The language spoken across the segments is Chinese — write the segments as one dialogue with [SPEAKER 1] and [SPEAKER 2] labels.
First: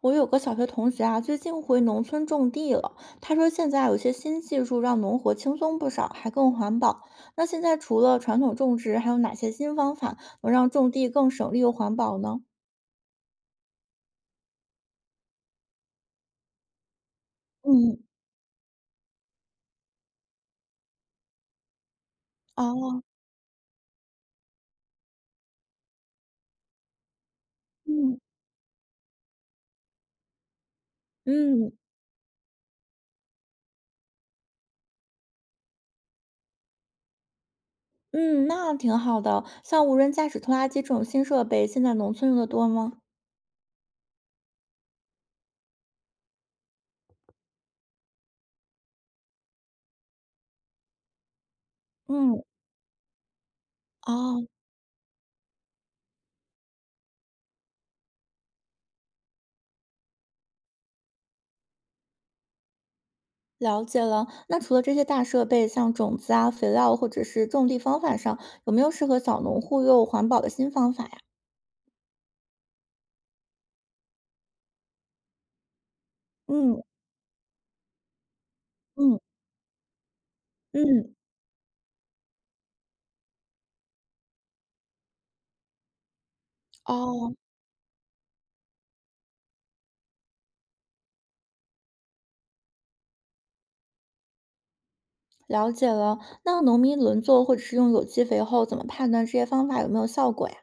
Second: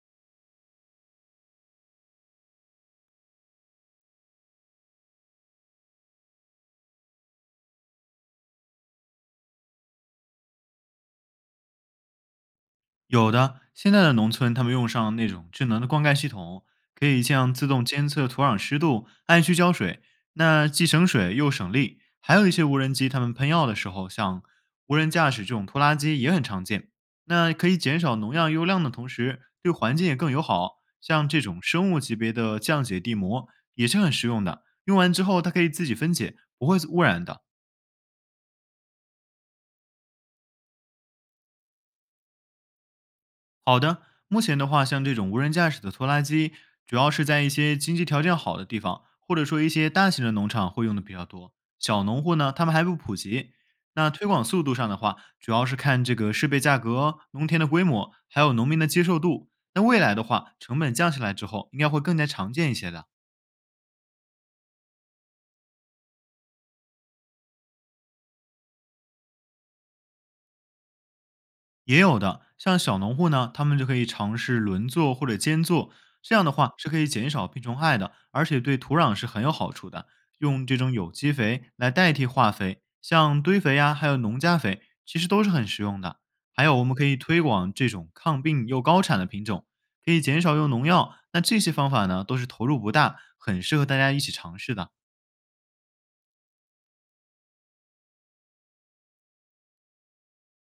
[SPEAKER 1] 我有个小学同学啊，最近回农村种地了。他说现在有些新技术让农活轻松不少，还更环保。那现在除了传统种植，还有哪些新方法能让种地更省力又环保呢？
[SPEAKER 2] 有的，现在的农村他们用上那种智能的灌溉系统，可以像自动
[SPEAKER 1] 嗯，
[SPEAKER 2] 监测土壤湿度，按需浇水，那既省水又省力。还有一些无人
[SPEAKER 1] 哦，
[SPEAKER 2] 机，他们喷药的时候，像无人驾驶这种拖拉机也很常见。那可以减少
[SPEAKER 1] 嗯
[SPEAKER 2] 农药用量的同时，对环境也更友好。像这种
[SPEAKER 1] 嗯
[SPEAKER 2] 生物级别的降解地膜也是很实用的，用完之后它可以自己分解，不会污染的。
[SPEAKER 1] 嗯，那挺好的。像无人驾驶拖拉机这种新设备，现在农村用的多吗？
[SPEAKER 2] 好的，目前的话，像这种无人驾驶的拖拉机，主要是在一些经济条件好的地方，或者说一些大型的农场会用的比较多。小农户
[SPEAKER 1] 嗯，
[SPEAKER 2] 呢，他们还不普及。那推广
[SPEAKER 1] 哦，
[SPEAKER 2] 速度上的话，主要是看这个设备价格、农田的规模，还有农民的接受度。那未来的话，成本降下来之后，应该会更加常见一些的。
[SPEAKER 1] 了解了。那除了这些大设备，像种子啊、肥料或者是种地方法上，有没有适合小农户又环保的新方法呀？
[SPEAKER 2] 也有的，像小农户呢，他们就可以尝试轮作或者间作，这样的话
[SPEAKER 1] 嗯。
[SPEAKER 2] 是可以减少病虫害的，而且对土壤
[SPEAKER 1] 嗯
[SPEAKER 2] 是很有好处的。用这种有
[SPEAKER 1] 嗯，
[SPEAKER 2] 机肥来代替化肥，像堆肥呀，还有农家肥，其实都是很实用的。还有，我们可以
[SPEAKER 1] 哦，
[SPEAKER 2] 推广这种抗病又高产的品种，可以减少用农药。那这些方法呢，都是投入不大，很适合大家一起尝试的。
[SPEAKER 1] 了解了。那农民轮作或者是用有机肥后，怎么判断这些方法有没有效果呀？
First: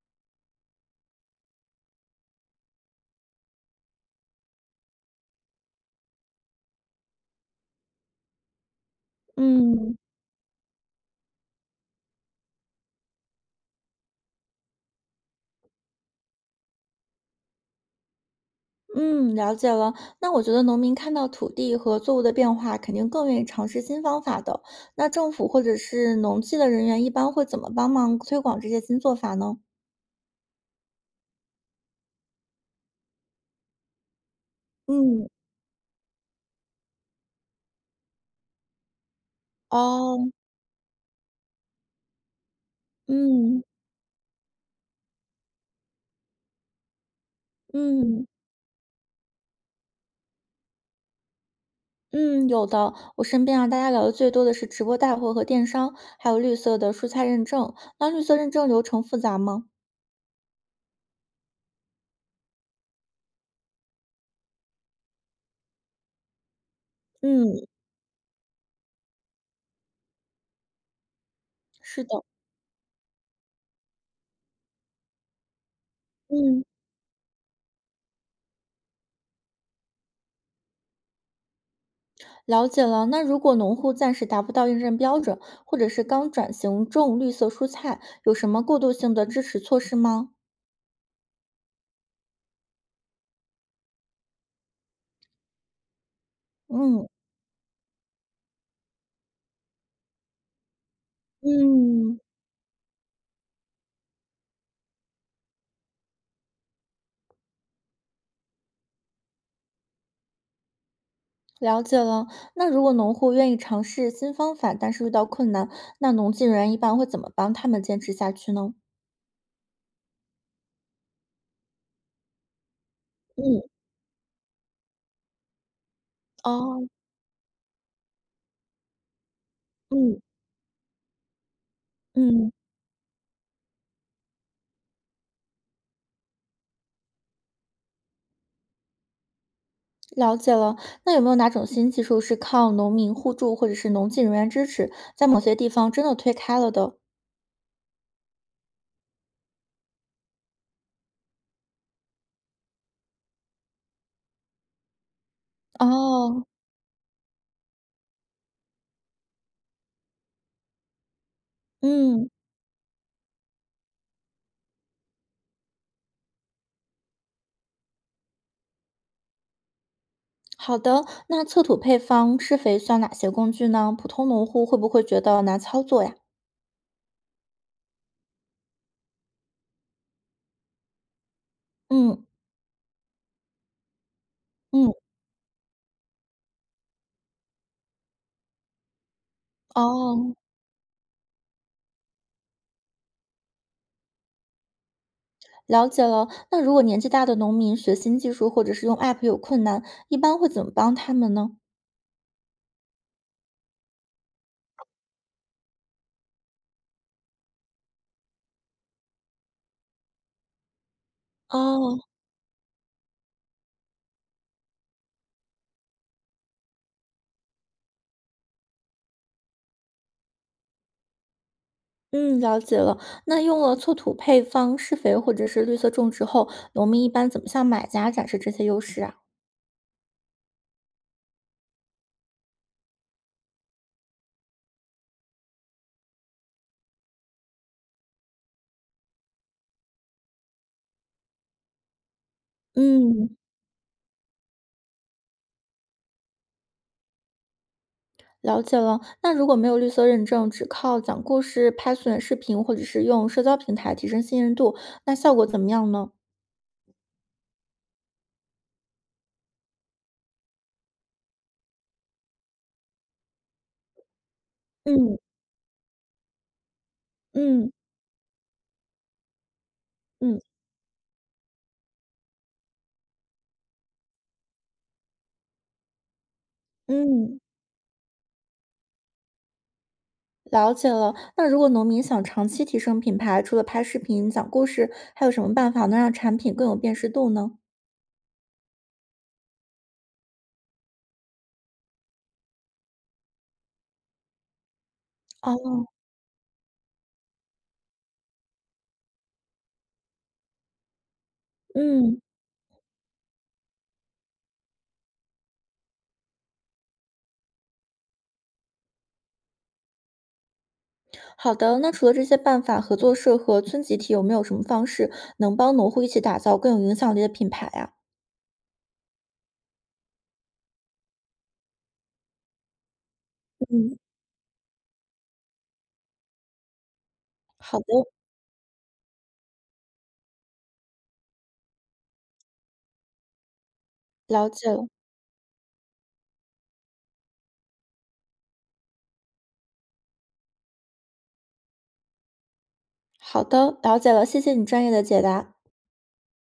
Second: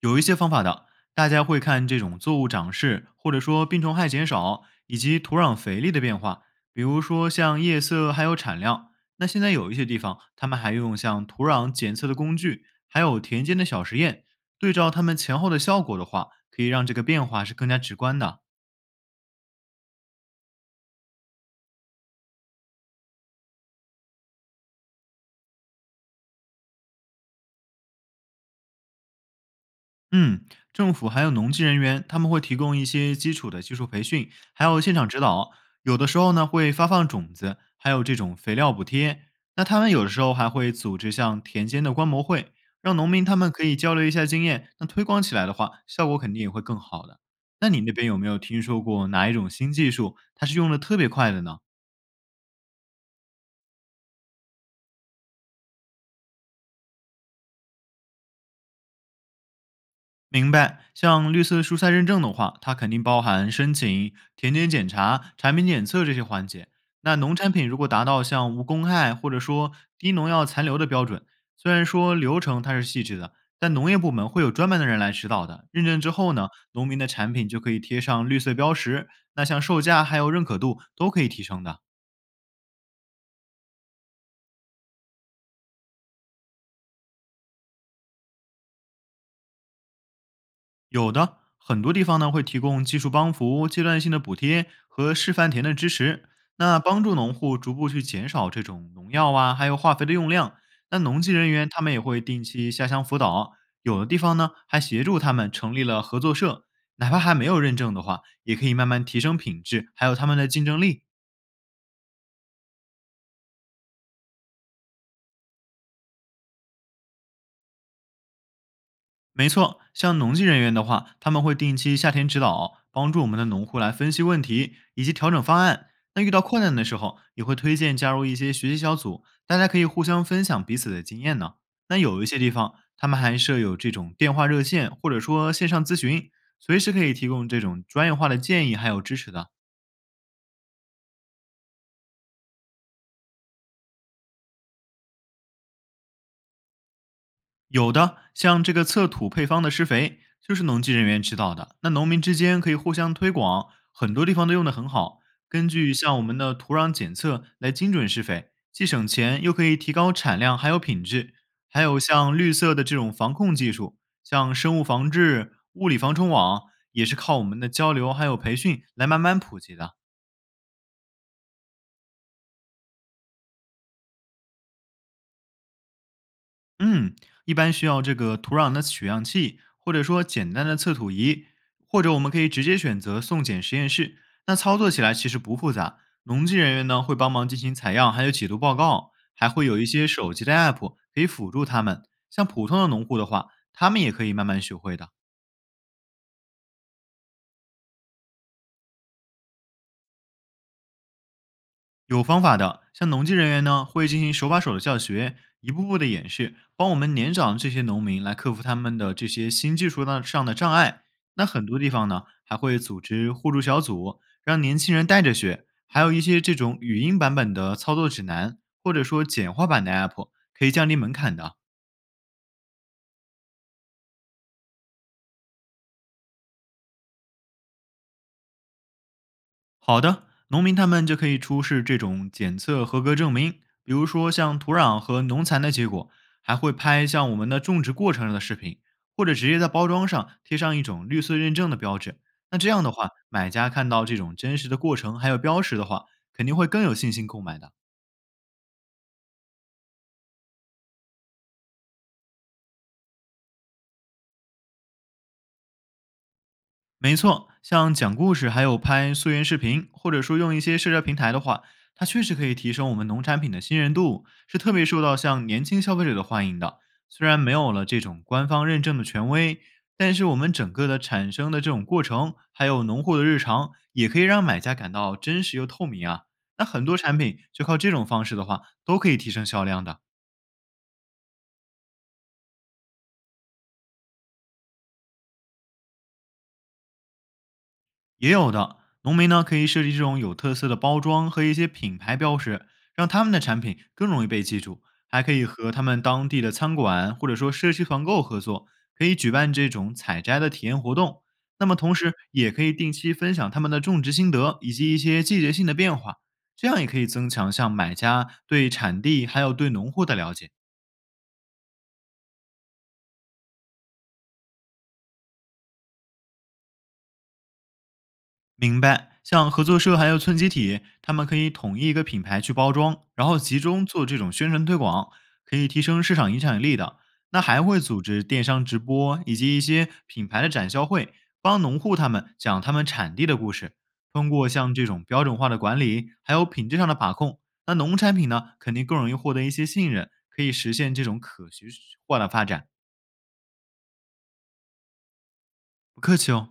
[SPEAKER 2] 有一些方法的，大家会看这种作物长势，或者说病虫害减少，以及土壤肥力的变化，比如说像叶色还有产量。那现在有一些
[SPEAKER 1] 嗯
[SPEAKER 2] 地方，他们还用像土壤检测的工具，还有田间的小实验，对照他们前后的效果的话，可以让这个变化是更加直观的。
[SPEAKER 1] 嗯，了解了。那我觉得农民看到土地和作物的变化，肯定更愿意尝试新方法的。那政府或者是农技的人员一般会怎么帮忙推广这些新做法呢？
[SPEAKER 2] 嗯，政府还有农技人员，他们会提供一些基础的技术培训，还有现场指
[SPEAKER 1] 嗯，
[SPEAKER 2] 导。有的时候呢，会发放种子，还有这种肥料补贴。那他们有的时
[SPEAKER 1] 哦，
[SPEAKER 2] 候还会组织像田间的观摩会，让农民他们
[SPEAKER 1] 嗯
[SPEAKER 2] 可以交流一下经验。那推广起来的话，效果肯定也会更好的。那你那边有
[SPEAKER 1] 嗯
[SPEAKER 2] 没有听说过哪一种新技术，它是用的特别快的呢？
[SPEAKER 1] 嗯，有的。我身边啊，大家聊的最多的是直播带货和电商，还有绿色的蔬菜认证。那绿色认证流程复杂吗？
[SPEAKER 2] 明白，像绿色蔬菜认证的话，它肯定包含申请、田间检查、产品检测这些环节。那农产
[SPEAKER 1] 嗯，
[SPEAKER 2] 品如果达到像无公害或者说低农药残留的标准，虽然
[SPEAKER 1] 是
[SPEAKER 2] 说
[SPEAKER 1] 的，
[SPEAKER 2] 流程它是细致的，但农业部门会有专门的人来指导的。认证之后呢，
[SPEAKER 1] 嗯，
[SPEAKER 2] 农民的产品就可以贴上绿色标识，那像售价还有认可度都可以提升的。
[SPEAKER 1] 了解了。那如果农户暂时达不到认证标准，或者是刚转型种绿色蔬菜，有什么过渡性的支持措施吗？
[SPEAKER 2] 有的，很多地方呢会提供技术帮扶、阶段性的补贴和示范田的支持，那帮
[SPEAKER 1] 嗯
[SPEAKER 2] 助农户逐步去减少这种农药啊，还有化肥的用量。那农技人员他们也
[SPEAKER 1] 嗯，
[SPEAKER 2] 会定期下乡辅导，有的地方呢还协助他们成立了合作社，哪怕还没有认证的话，也可以慢慢提升品质，还有他们的竞争力。
[SPEAKER 1] 了解了。那如果农户愿意尝试新方法，但是遇到困难，那农技人员一般会怎么帮他们坚持下去呢？
[SPEAKER 2] 没错，像农技人员的话，他们会定期夏天指导，帮助我们的
[SPEAKER 1] 嗯，
[SPEAKER 2] 农户来分析问题以及调整方案。那遇到困难的
[SPEAKER 1] 哦，
[SPEAKER 2] 时候，也会推荐加入一些学习小组，大家可以互
[SPEAKER 1] 嗯
[SPEAKER 2] 相分享彼此的经验呢。那有一些
[SPEAKER 1] 嗯，
[SPEAKER 2] 地方，他们还设有这种电话热线，或者说线上咨询，随时可以提供这种专业化的建议还有支持的。
[SPEAKER 1] 了解了。那有没有哪种新技术是靠农民互助或者是农技人员支持，在某些地方真的推开了的？
[SPEAKER 2] 有的，像这个测土配方的施肥，就是农技人员指导的。那农民之间可以互相推广，很多地方都用得很好。根据像我们
[SPEAKER 1] 哦，
[SPEAKER 2] 的土壤检测来精准施肥，既省钱又可以提高产量，还有品质。还有
[SPEAKER 1] 嗯。
[SPEAKER 2] 像绿色的这种防控技术，像生物防治、物理防虫网，也是靠我们的交流还有培训来慢慢普及的。
[SPEAKER 1] 好的，那测土配方、施肥需要哪些工具呢？普通农户会不会觉得难操作呀？
[SPEAKER 2] 嗯，一般需要这个土壤的取样器，或者说简单的测土仪，或者我
[SPEAKER 1] 嗯
[SPEAKER 2] 们可以直接选择送检实验室。那操作
[SPEAKER 1] 嗯，
[SPEAKER 2] 起来其实不复杂，农技人员呢会帮忙进行采样，还有解读报告，还会有一些手
[SPEAKER 1] 哦，
[SPEAKER 2] 机的 app 可以辅助他们。像普通的农户的话，他们也可以慢慢学会的。
[SPEAKER 1] 了解了。那如果年纪大的农民学新技术或者是用 App 有困难，一般会怎么帮他们呢？
[SPEAKER 2] 有方法的，像农技人员呢，会进行手把手的教学，一步步的演示，帮我们年长这些农民来克服他们的这些新技术的上的障碍。那很多地
[SPEAKER 1] 哦，
[SPEAKER 2] 方呢，还会组织互助小组，让年轻人带着学，还有一些这种语音版本的操作指南，或者说简化版的 app，可以降低门槛的。
[SPEAKER 1] 嗯，了解了。那用了测土配方、施肥或者是绿色种植后，农民一般怎么向买家展示这些优势啊？
[SPEAKER 2] 好的，农民他们就可以出示这种检测合格证明，比如说像土壤和农残的结果，还会拍像我们的种植过程的视频，或者直接在包装上贴上一种绿色认证的标志。那这样的话，
[SPEAKER 1] 嗯，
[SPEAKER 2] 买家看到这种真实的过程还有标识的话，肯定会更有信心购买的。
[SPEAKER 1] 了解了。那如果没有绿色认证，只靠讲故事、拍短视频，或者是用社交平台提升信任度，那效果怎么样呢？
[SPEAKER 2] 没错，像讲故事，还有拍溯源视频，或者说用一些社交平台的话，它确实可以提升我们农产品的信任度，是特别受到
[SPEAKER 1] 嗯
[SPEAKER 2] 像年轻消费者的欢迎的。虽然没
[SPEAKER 1] 嗯
[SPEAKER 2] 有了这种官方认证的权威，但是我
[SPEAKER 1] 嗯
[SPEAKER 2] 们整个的产生的这种过程，还有农户的日常，也可以让买家感到真实又透明啊。那很多产
[SPEAKER 1] 嗯，
[SPEAKER 2] 品就靠这种方式的话，都可以提升销量的。
[SPEAKER 1] 了解了。那如果农民想长期提升品牌，除了拍视频、讲故事，还有什么办法能让产品更有辨识度呢？
[SPEAKER 2] 也有的农民呢，可以设计这种有特色的包装和一些品牌标识，让他们的产品更容易被记住。还可以和
[SPEAKER 1] 哦，
[SPEAKER 2] 他们当地的餐馆或者说社区团购合作，可以举办这种采摘的体验活动。那么同时
[SPEAKER 1] 嗯，
[SPEAKER 2] 也可以定期分享他们的种植心得以及一些季节性的变化，这样也可以增强像买家对产地还有对农户的了解。
[SPEAKER 1] 好的。那除了这些办法，合作社和村集体有没有什么方式能帮农户一起打造更有影响力的品牌呀、
[SPEAKER 2] 明白，像合作社还有村集体，他们可以统一一个品牌去包装，然后集中
[SPEAKER 1] 嗯，
[SPEAKER 2] 做这种宣传推广，可以提升市场影响力的。那还
[SPEAKER 1] 好
[SPEAKER 2] 会组
[SPEAKER 1] 的，
[SPEAKER 2] 织电商直播以及一些品牌的展销会，帮农户他们讲他们产地的故事。通
[SPEAKER 1] 了
[SPEAKER 2] 过
[SPEAKER 1] 解
[SPEAKER 2] 像
[SPEAKER 1] 了。
[SPEAKER 2] 这种标准化的管理，还有品质上的把控，那农产品呢，肯定更容易获得一些信任，可以实现这种可持续化的发展。
[SPEAKER 1] 好的，了解了，谢谢你专业的解答。
[SPEAKER 2] 不客气哦。